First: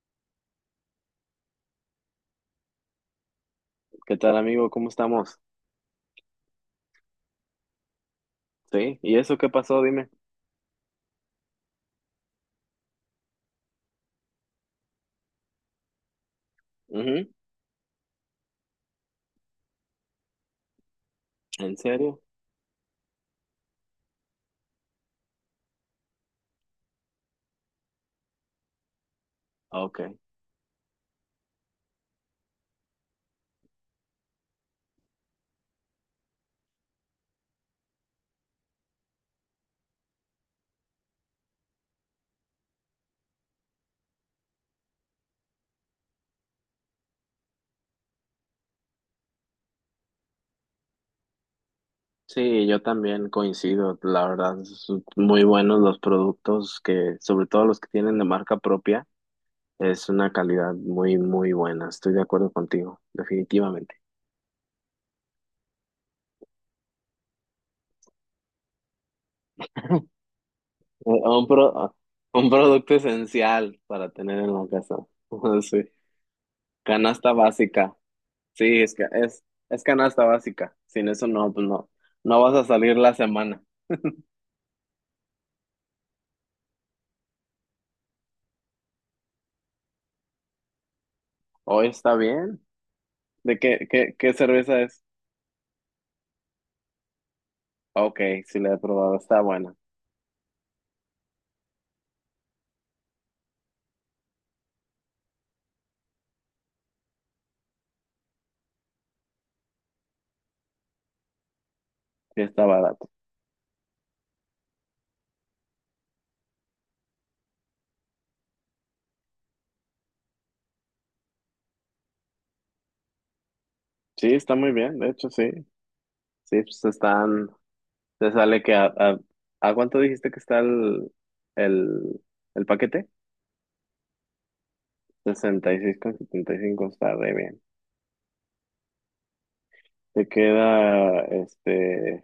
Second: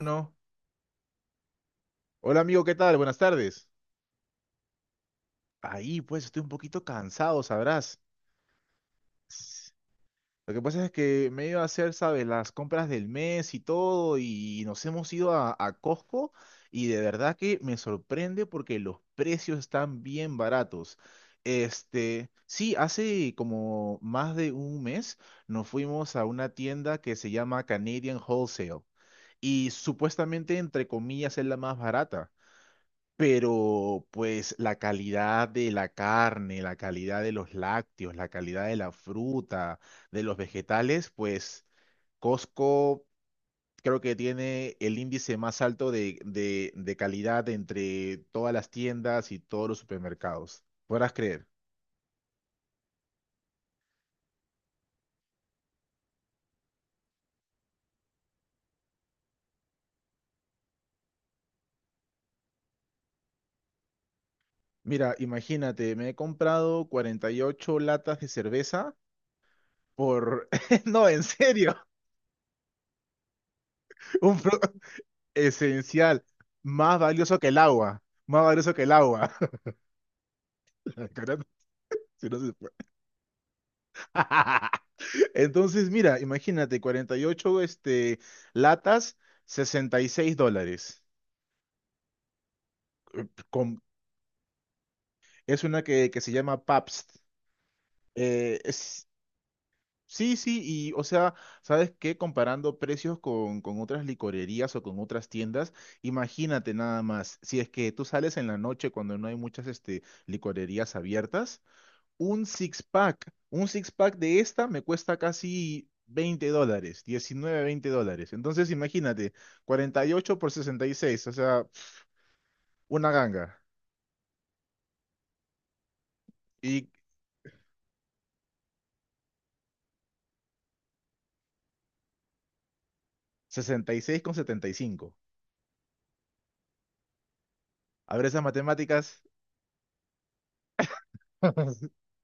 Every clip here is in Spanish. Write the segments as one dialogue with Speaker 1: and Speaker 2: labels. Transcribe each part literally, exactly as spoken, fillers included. Speaker 1: No. Hola amigo, ¿qué tal? Buenas tardes.
Speaker 2: ¿Qué tal, amigo? ¿Cómo estamos?
Speaker 1: Ahí, pues estoy un poquito cansado, sabrás.
Speaker 2: Sí, ¿y eso qué
Speaker 1: S-
Speaker 2: pasó? Dime.
Speaker 1: Lo que pasa es que me he ido a hacer, ¿sabes? Las compras del mes y todo, y nos hemos ido a, a Costco y de
Speaker 2: Ujú.
Speaker 1: verdad que me sorprende porque los precios están bien baratos.
Speaker 2: ¿En serio?
Speaker 1: Este, sí, hace como más de un mes nos fuimos a una tienda que se llama Canadian Wholesale y
Speaker 2: Ok.
Speaker 1: supuestamente, entre comillas, es la más barata. Pero pues la calidad de la carne, la calidad de los lácteos, la calidad de la fruta, de los vegetales, pues Costco creo que tiene el índice más alto de, de, de calidad entre todas las tiendas y todos los supermercados. Podrás creer.
Speaker 2: Sí, yo también coincido, la verdad, son muy buenos los productos que, sobre todo los que tienen de marca propia, es una calidad muy, muy buena. Estoy de acuerdo contigo, definitivamente.
Speaker 1: Mira, imagínate, me he comprado cuarenta y ocho latas de cerveza por...
Speaker 2: Eh,
Speaker 1: No, en
Speaker 2: Un
Speaker 1: serio,
Speaker 2: pro- un producto esencial para
Speaker 1: un
Speaker 2: tener en la
Speaker 1: producto
Speaker 2: casa. Sí.
Speaker 1: esencial, más
Speaker 2: Canasta
Speaker 1: valioso que el
Speaker 2: básica.
Speaker 1: agua, más valioso
Speaker 2: Sí,
Speaker 1: que el
Speaker 2: es, ca-
Speaker 1: agua.
Speaker 2: es, es canasta básica. Sin eso no, pues no,
Speaker 1: Si no
Speaker 2: no
Speaker 1: se
Speaker 2: vas a
Speaker 1: puede.
Speaker 2: salir la semana.
Speaker 1: Entonces, mira, imagínate, cuarenta y ocho este, latas, sesenta y seis dólares.
Speaker 2: Hoy está bien. ¿De
Speaker 1: Con-
Speaker 2: qué, qué, qué cerveza es?
Speaker 1: es una que, que se llama Pabst.
Speaker 2: Ah, ok, sí
Speaker 1: Eh,
Speaker 2: la he
Speaker 1: es-
Speaker 2: probado, está buena,
Speaker 1: sí, sí, y o sea, ¿sabes qué? Comparando precios con, con otras licorerías o con otras tiendas, imagínate nada más, si es que tú sales en la noche cuando no hay muchas este, licorerías abiertas,
Speaker 2: sí
Speaker 1: un
Speaker 2: está
Speaker 1: six
Speaker 2: barato.
Speaker 1: pack. Un six pack de esta me cuesta casi veinte dólares, diecinueve veinte dólares. Entonces imagínate, cuarenta y ocho por sesenta y seis, o sea, una ganga.
Speaker 2: Sí, está muy bien, de hecho sí. Sí, pues
Speaker 1: Y
Speaker 2: están, te sale que a, a, ¿a cuánto dijiste que está el, el, el paquete?
Speaker 1: sesenta y seis con setenta y cinco.
Speaker 2: sesenta y y seis con setenta y cinco está re bien.
Speaker 1: A ver esas matemáticas.
Speaker 2: Te queda, este,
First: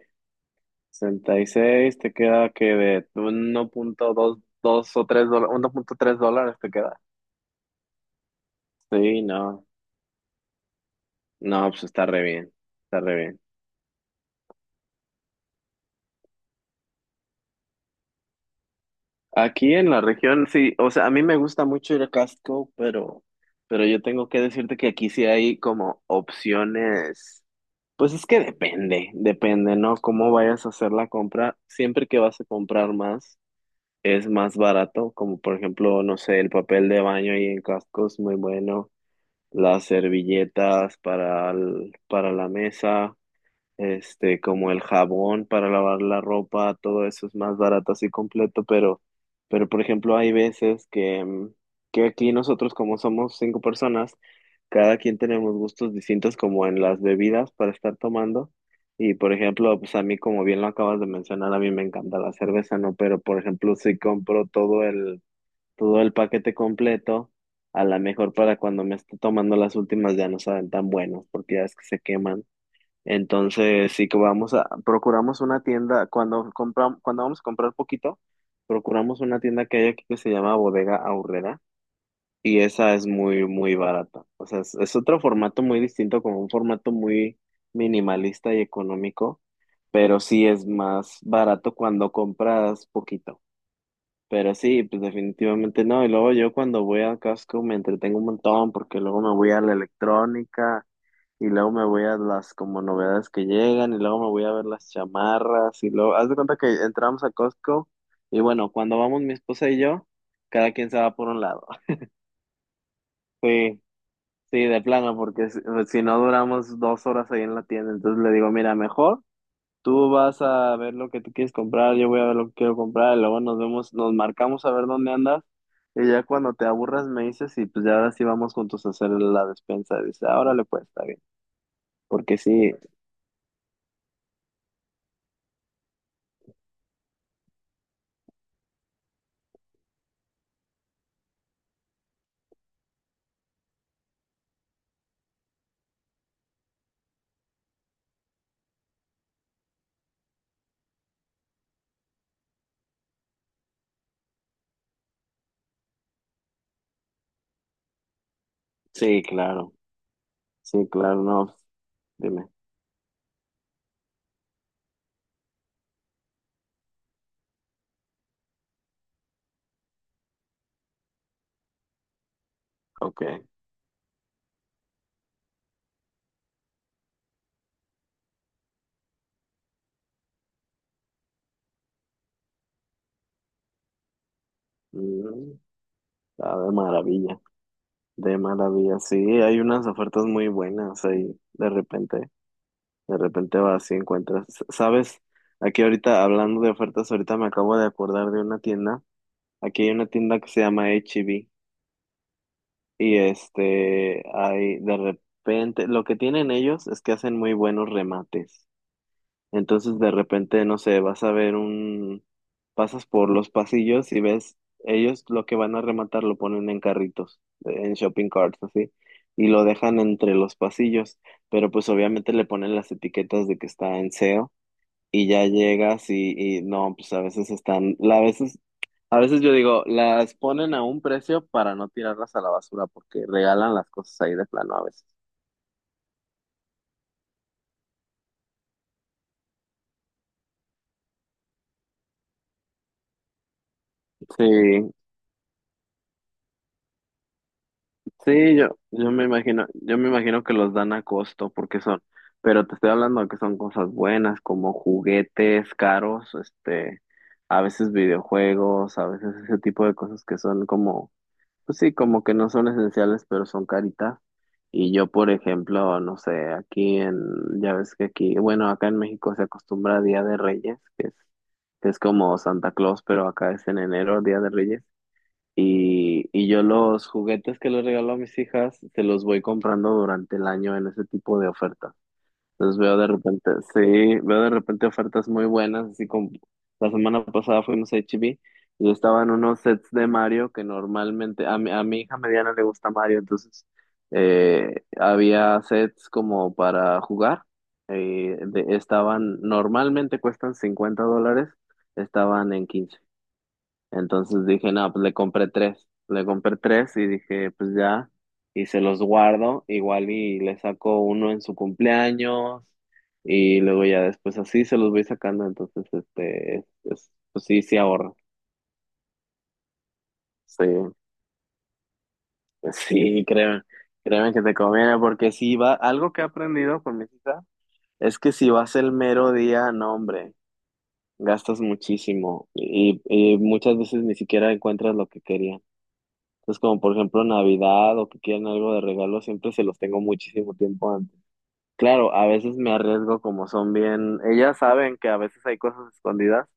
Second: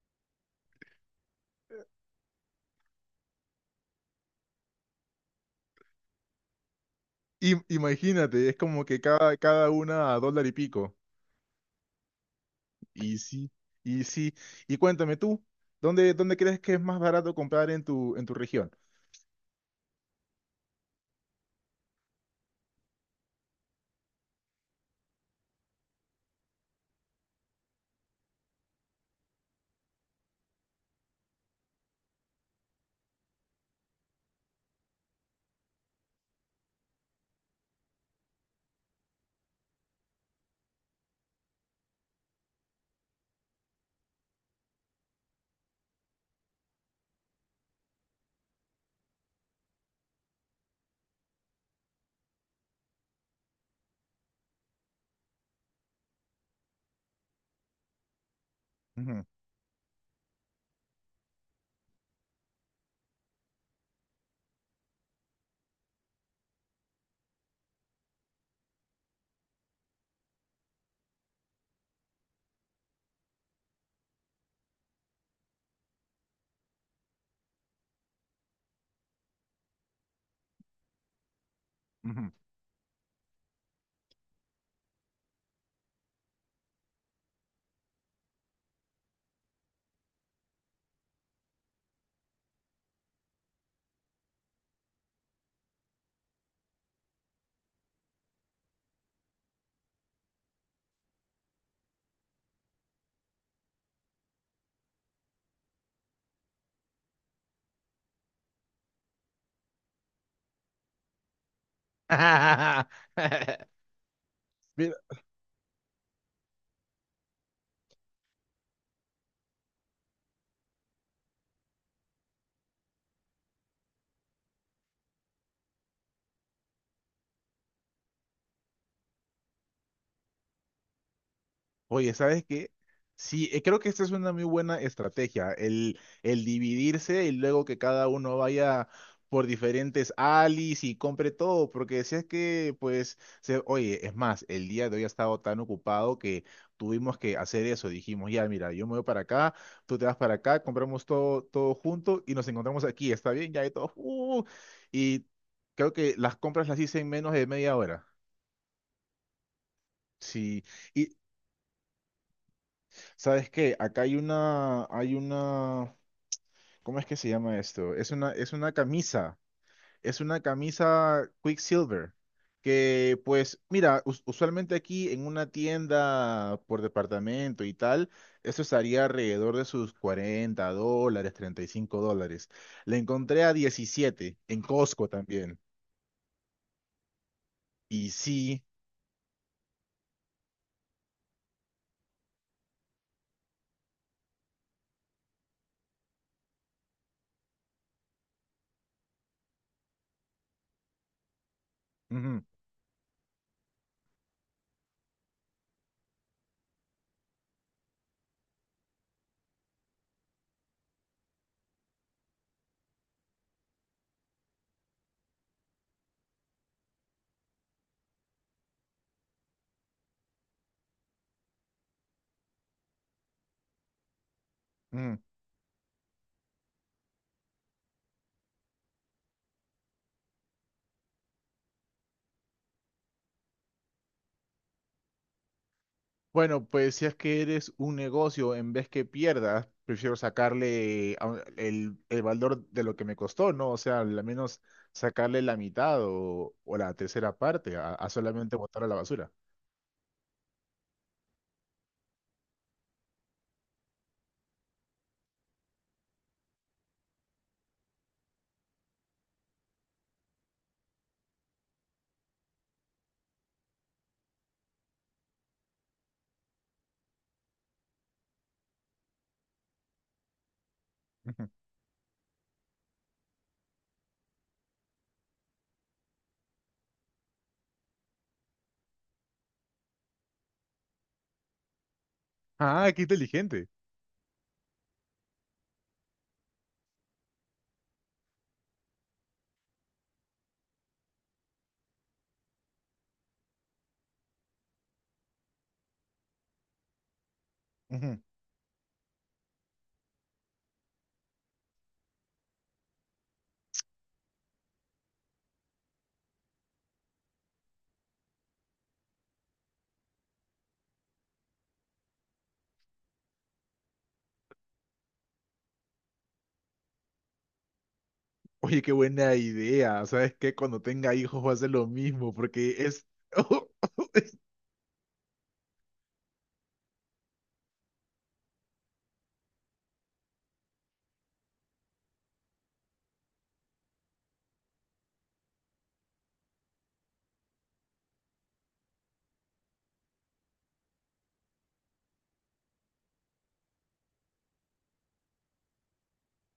Speaker 2: sesenta y seis te queda que de uno punto dos dos o tres dólares, uno punto tres dólares te queda.
Speaker 1: Im- Imagínate, es como que
Speaker 2: Sí,
Speaker 1: cada,
Speaker 2: no,
Speaker 1: cada una a dólar y pico.
Speaker 2: no, pues está re bien, está re
Speaker 1: Y
Speaker 2: bien.
Speaker 1: sí, y sí. Y cuéntame tú, ¿dónde, dónde crees que es más barato comprar en tu, en tu región?
Speaker 2: Aquí en la región, sí, o sea, a mí me gusta mucho ir a Costco, pero, pero, yo tengo que decirte que aquí sí hay como opciones, pues es que depende, depende, ¿no? Cómo vayas a hacer la compra, siempre que vas a comprar más, es más barato, como por ejemplo, no sé, el papel de baño ahí en Costco es muy bueno, las servilletas para, el- para la mesa. Este, como el jabón para lavar la ropa, todo eso es más barato así completo, pero, pero por ejemplo, hay veces que, mm, que aquí nosotros, como somos cinco personas, cada quien tenemos gustos distintos como en las bebidas para estar tomando. Y
Speaker 1: Ujú,
Speaker 2: por ejemplo, pues a mí, como bien lo acabas de mencionar, a mí me encanta la cerveza, ¿no? Pero por ejemplo, si compro todo el, todo el paquete completo, a lo mejor para cuando me esté tomando las últimas ya no saben tan buenos, porque ya es que se queman. Entonces, sí que vamos a, procuramos una tienda, cuando compramos, cuando vamos a comprar poquito, procuramos una tienda que hay aquí que se llama Bodega Aurrera
Speaker 1: ujú.
Speaker 2: y esa es muy, muy barata. O sea, es, es otro formato muy distinto, como un formato muy minimalista y económico, pero sí es más barato cuando compras poquito. Pero sí, pues definitivamente no. Y luego yo cuando voy al casco me entretengo un montón porque luego me voy a la electrónica y luego me voy a las como novedades que llegan y luego me voy a ver las chamarras y luego, haz de cuenta que entramos a Costco y bueno, cuando vamos mi esposa y yo, cada quien se va por un lado. Sí, sí, de
Speaker 1: Mira,
Speaker 2: plano, porque si, si no duramos dos horas ahí en la tienda, entonces le digo, mira, mejor. Tú vas a ver lo que tú quieres comprar, yo voy a ver lo que quiero comprar, y luego nos vemos, nos marcamos a ver dónde andas, y ya cuando te aburras me dices, y pues ya ahora sí vamos juntos a hacer la despensa. Dice, ahora le puedes está bien.
Speaker 1: oye,
Speaker 2: Porque
Speaker 1: ¿sabes qué?
Speaker 2: sí,
Speaker 1: Sí, eh, creo que esta es una muy buena estrategia, el, el dividirse y luego que cada uno vaya por diferentes alis y compre todo, porque si es que, pues, se- oye, es más, el día de hoy ha estado tan ocupado que tuvimos que hacer eso, dijimos, ya, mira, yo me voy para acá, tú te vas para acá, compramos todo, todo junto y nos encontramos aquí, ¿está bien? Ya de todo, y todos, "Uh". Y creo que las compras las hice en menos de media hora.
Speaker 2: sí, claro,
Speaker 1: Sí.
Speaker 2: sí,
Speaker 1: Y
Speaker 2: claro, no, dime,
Speaker 1: ¿sabes qué? Acá hay una, hay una, ¿cómo es que se llama esto? Es una, es una camisa, es una camisa Quicksilver, que
Speaker 2: ok.
Speaker 1: pues, mira, us- usualmente aquí en una tienda por departamento y tal, eso estaría alrededor de sus cuarenta dólares, treinta y cinco dólares. La encontré a diecisiete en Costco
Speaker 2: Mm,
Speaker 1: también.
Speaker 2: ah, de maravilla,
Speaker 1: Y
Speaker 2: de
Speaker 1: sí,
Speaker 2: maravilla, sí, hay unas ofertas muy buenas ahí, de repente, de repente vas y encuentras, ¿sabes? Aquí ahorita, hablando de ofertas, ahorita me acabo de acordar de una tienda. Aquí hay una tienda que se llama H E B
Speaker 1: ujú,
Speaker 2: y este, hay de repente, lo que tienen ellos es que hacen muy buenos remates. Entonces de repente, no sé, vas a ver un, pasas por los pasillos y ves, ellos lo que van a rematar lo ponen en carritos, en shopping carts, así, y lo dejan entre los pasillos, pero pues obviamente le ponen las etiquetas de que está en S E O
Speaker 1: ujú.
Speaker 2: y ya llegas y, y no, pues a veces están, la- a veces a veces yo digo, las ponen a un precio para no tirarlas a la basura, porque regalan las cosas ahí de plano a veces.
Speaker 1: Bueno, pues si es que eres un negocio, en vez que pierdas, prefiero sacarle a un- el, el valor de lo que me costó, ¿no? O sea, al menos
Speaker 2: Sí,
Speaker 1: sacarle la mitad o, o la tercera parte a, a solamente
Speaker 2: sí, yo,
Speaker 1: botar a la
Speaker 2: yo me
Speaker 1: basura.
Speaker 2: imagino, yo me imagino que los dan a costo, porque son, pero te estoy hablando de que son cosas buenas, como juguetes caros, este, a veces videojuegos, a veces ese tipo de cosas que son como. Pues sí, como que no son esenciales, pero son caritas. Y yo, por ejemplo, no sé, aquí en, ya ves que aquí, bueno, acá en México se acostumbra a Día de Reyes, que es,
Speaker 1: Ujú.
Speaker 2: que es como Santa Claus, pero acá es en enero, Día de Reyes. Y, y yo los juguetes que les regalo a mis hijas, se los voy comprando durante el año en ese tipo de ofertas. Entonces
Speaker 1: Ah,
Speaker 2: veo
Speaker 1: qué
Speaker 2: de repente,
Speaker 1: inteligente.
Speaker 2: sí, veo de repente ofertas muy buenas, así como la semana pasada fuimos a h E b y estaban unos sets de Mario que normalmente, a mi, a mi hija mediana le gusta Mario, entonces eh, había sets como para jugar,
Speaker 1: Ujú.
Speaker 2: eh, de- estaban, normalmente cuestan cincuenta dólares, estaban en quince. Entonces dije, no, pues le compré tres, le compré tres y dije, pues ya y se los guardo, igual y le saco uno en su cumpleaños y luego ya después así se los voy sacando, entonces, este, es- es- pues sí, sí ahorro.
Speaker 1: Oye, qué buena idea. ¿Sabes qué?
Speaker 2: Sí,
Speaker 1: Cuando tenga hijos va a hacer lo mismo porque
Speaker 2: pues
Speaker 1: es...
Speaker 2: sí, créeme, créeme que te conviene, porque si va, algo que he aprendido con mis hijas es que si vas el mero día, no, hombre, gastas muchísimo y, y muchas veces ni siquiera encuentras lo que querían. Entonces, como por ejemplo Navidad o que quieren algo de regalo, siempre se los tengo muchísimo tiempo antes. Claro, a veces me arriesgo como son bien, ellas saben que a veces hay cosas escondidas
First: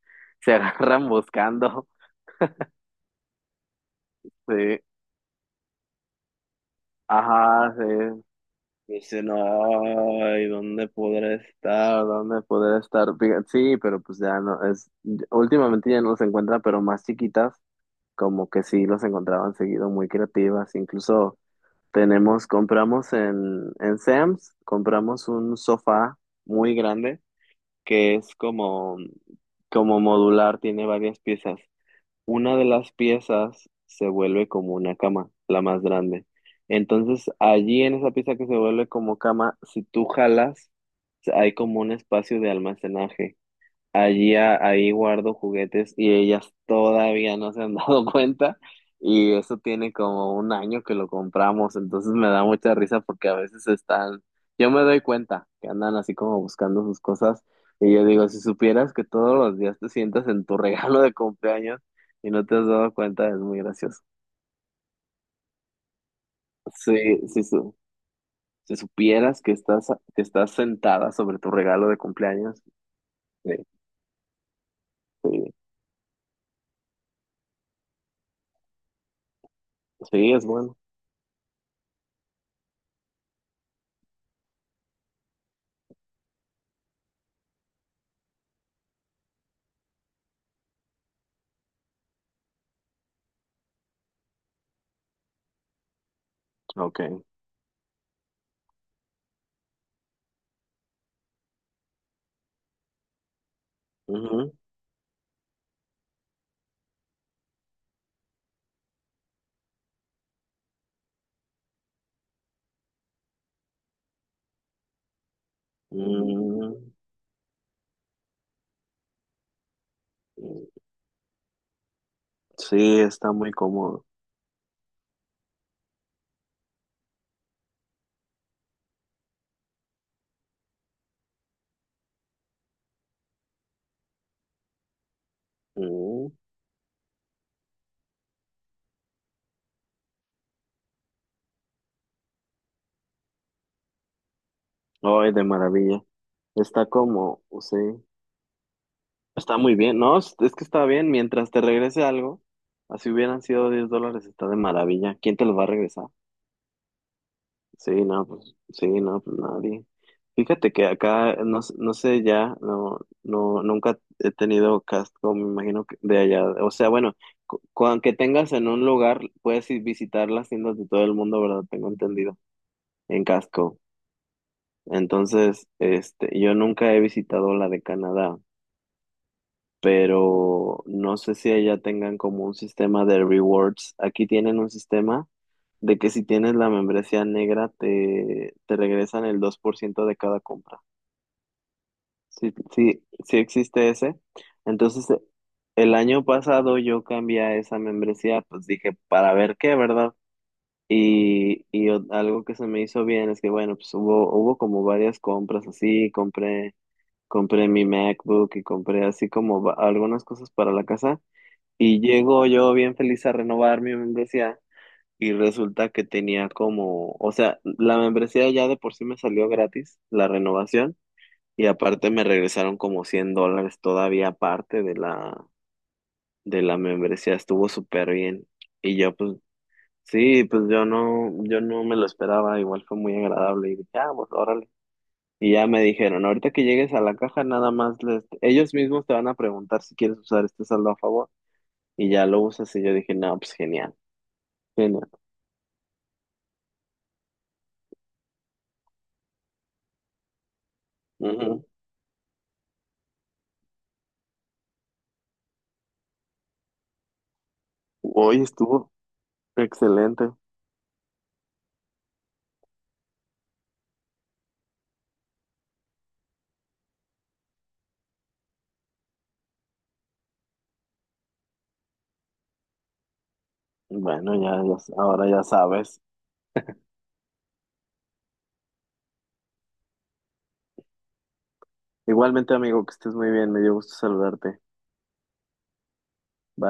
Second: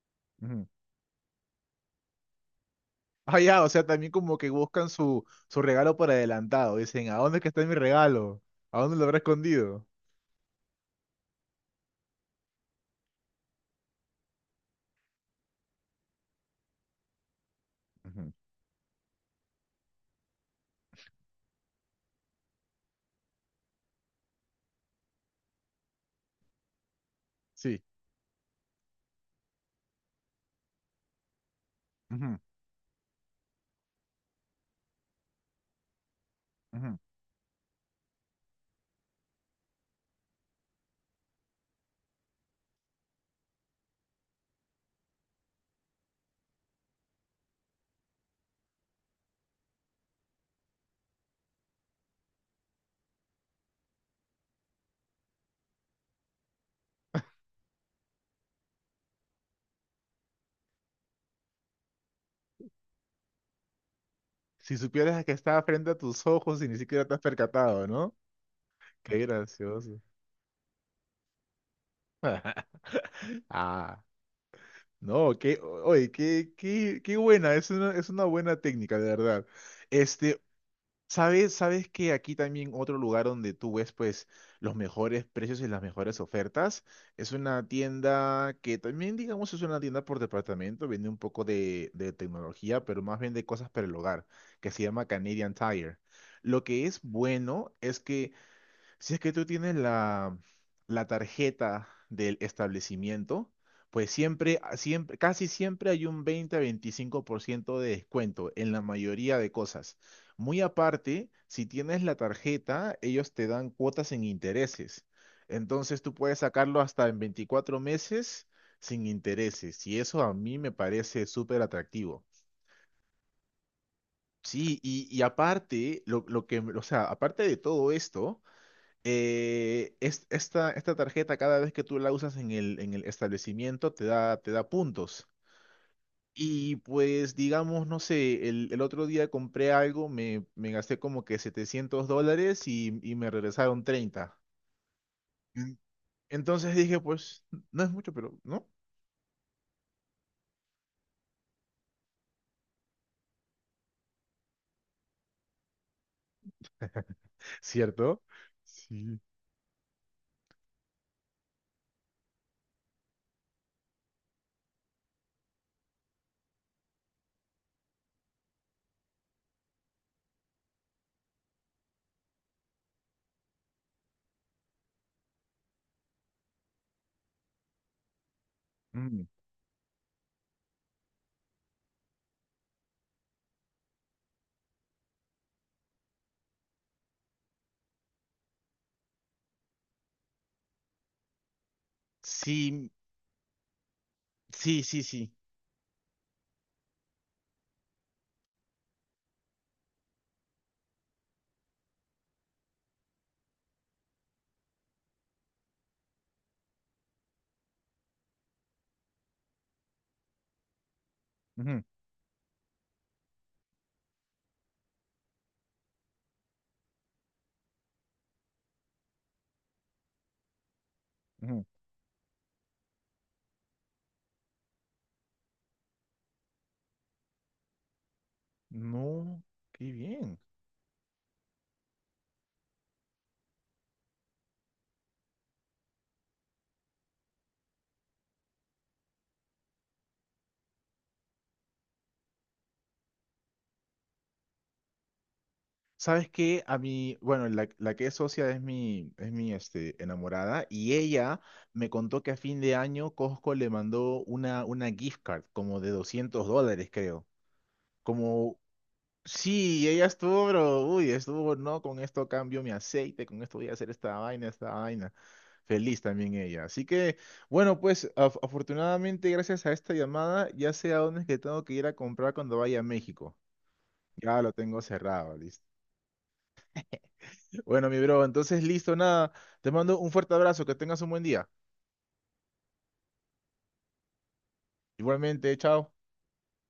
Speaker 2: se
Speaker 1: Ujú.
Speaker 2: agarran buscando.
Speaker 1: Ah, ya, o sea, también como que
Speaker 2: Sí,
Speaker 1: buscan su, su regalo por adelantado. Dicen, ¿a dónde es que está mi
Speaker 2: ajá, sí.
Speaker 1: regalo? ¿A dónde lo habrá
Speaker 2: Dice, no,
Speaker 1: escondido?
Speaker 2: ay, ¿dónde podré estar? ¿Dónde podré estar? Fija- Sí, pero pues ya no, es, últimamente ya no los encuentra, pero más chiquitas,
Speaker 1: Ujú.
Speaker 2: como que sí los encontraban seguido, muy creativas. Incluso tenemos, compramos en, en Sam's, compramos un sofá muy grande,
Speaker 1: Sí.
Speaker 2: que es como, como modular, tiene varias piezas. Una de las piezas se vuelve como una cama, la más grande.
Speaker 1: Ujú.
Speaker 2: Entonces, allí en esa pieza que se vuelve como cama, si tú jalas, hay como un espacio de almacenaje. Allí, a- ahí guardo juguetes y ellas todavía no se han dado cuenta y eso tiene como un año que lo compramos, entonces me da mucha risa porque a veces están, yo me doy cuenta que andan así como buscando sus cosas y yo digo, si supieras que todos los días te sientas en tu regalo de cumpleaños y no te has dado cuenta, es muy gracioso.
Speaker 1: Si supieras que estaba frente a tus ojos y ni siquiera te
Speaker 2: Sí,
Speaker 1: has
Speaker 2: si, su-
Speaker 1: percatado, ¿no?
Speaker 2: si
Speaker 1: Qué
Speaker 2: supieras que estás,
Speaker 1: gracioso.
Speaker 2: que estás sentada sobre tu regalo de cumpleaños, sí,
Speaker 1: Ah, no,
Speaker 2: sí,
Speaker 1: qué, oye, qué, qué, qué buena, es una, es una buena técnica, de verdad.
Speaker 2: sí,
Speaker 1: Este,
Speaker 2: es bueno.
Speaker 1: Sabes, sabes que aquí también otro lugar donde tú ves pues los mejores precios y las mejores ofertas es una tienda que también digamos es una tienda por departamento, vende un poco de, de tecnología, pero más vende cosas para el hogar, que se llama Canadian Tire. Lo que es
Speaker 2: Ok.
Speaker 1: bueno es que si es que tú tienes la, la tarjeta del establecimiento, pues siempre, a- siempre, casi siempre hay un veinte a veinticinco por ciento de descuento en la mayoría de cosas. Muy aparte, si tienes la tarjeta, ellos te dan cuotas en intereses. Entonces tú puedes
Speaker 2: Mm,
Speaker 1: sacarlo hasta en veinticuatro meses sin intereses. Y eso a mí
Speaker 2: mm,
Speaker 1: me parece súper atractivo.
Speaker 2: sí, está muy cómodo.
Speaker 1: Sí, y, y aparte, lo, lo que, o sea, aparte de todo esto, eh, es- esta, esta tarjeta, cada vez que tú la usas en el, en el establecimiento, te da, te da puntos.
Speaker 2: Mm,
Speaker 1: Y pues, digamos, no sé, el, el otro día compré algo, me, me gasté como que setecientos dólares y, y me regresaron treinta.
Speaker 2: ay, de
Speaker 1: En-
Speaker 2: maravilla.
Speaker 1: Entonces
Speaker 2: Está
Speaker 1: dije,
Speaker 2: como,
Speaker 1: pues,
Speaker 2: sí,
Speaker 1: no es mucho, pero, ¿no?
Speaker 2: está muy bien. No, es es que está bien. Mientras te regrese algo, así hubieran sido diez dólares, está de maravilla. ¿Quién te lo va a regresar? Sí,
Speaker 1: ¿Cierto?
Speaker 2: no, pues, sí,
Speaker 1: Sí.
Speaker 2: no, pues nadie. Fíjate que acá, no, s- no sé ya, no, no, nunca he tenido Costco, me imagino que de allá. O sea, bueno, cu- con que tengas en un lugar, puedes ir visitar las tiendas de todo el mundo, ¿verdad? Tengo entendido. En Costco. Entonces, este, yo nunca he visitado la de Canadá,
Speaker 1: Mm.
Speaker 2: pero no sé si allá tengan como un sistema de rewards. Aquí tienen un sistema de que si tienes la membresía negra te, te regresan el dos por ciento de cada compra. Sí,
Speaker 1: Sí,
Speaker 2: sí, sí existe ese.
Speaker 1: sí, sí,
Speaker 2: Entonces, eh,
Speaker 1: sí.
Speaker 2: el año pasado yo cambié a esa membresía, pues dije, para ver qué, ¿verdad? Y, y o- algo que se me hizo bien es que, bueno, pues hubo, hubo como varias compras así, compré compré mi MacBook y compré así como va- algunas cosas para la casa
Speaker 1: Ujú,
Speaker 2: y llego yo bien feliz a renovar mi membresía y resulta que tenía como, o sea, la membresía ya de por sí me salió gratis, la renovación,
Speaker 1: ujú.
Speaker 2: y aparte me regresaron como cien dólares todavía aparte de la, de la membresía, estuvo súper bien. Y yo pues,
Speaker 1: No, qué bien.
Speaker 2: sí, pues yo no, yo no me lo esperaba, igual fue muy agradable y dije, ah, pues ahora. Y ya me dijeron, ahorita que llegues a la caja, nada más les, ellos mismos te van a preguntar si quieres usar este saldo a favor. Y ya lo usas y yo dije, no, pues genial, genial.
Speaker 1: ¿Sabes qué? A mí, bueno, la, la que es socia es mi, es mi este, enamorada y ella
Speaker 2: Ujú.
Speaker 1: me contó que a fin de año Costco le mandó una, una gift card como de doscientos dólares, creo.
Speaker 2: Hoy
Speaker 1: Como,
Speaker 2: estuvo
Speaker 1: sí, ella
Speaker 2: excelente.
Speaker 1: estuvo, pero, uy, estuvo, no, con esto cambio mi aceite, con esto voy a hacer esta vaina, esta vaina. Feliz también ella. Así que, bueno, pues af- afortunadamente gracias a esta llamada ya sé a dónde es que tengo que ir a comprar cuando vaya a México.
Speaker 2: Bueno,
Speaker 1: Ya lo
Speaker 2: ya,
Speaker 1: tengo
Speaker 2: ya, ahora
Speaker 1: cerrado,
Speaker 2: ya
Speaker 1: listo.
Speaker 2: sabes.
Speaker 1: Bueno, mi bro, entonces listo, nada. Te mando un fuerte abrazo, que tengas un buen día.
Speaker 2: Igualmente, amigo, que estés muy bien, me dio gusto saludarte.
Speaker 1: Igualmente, chao.
Speaker 2: Bye.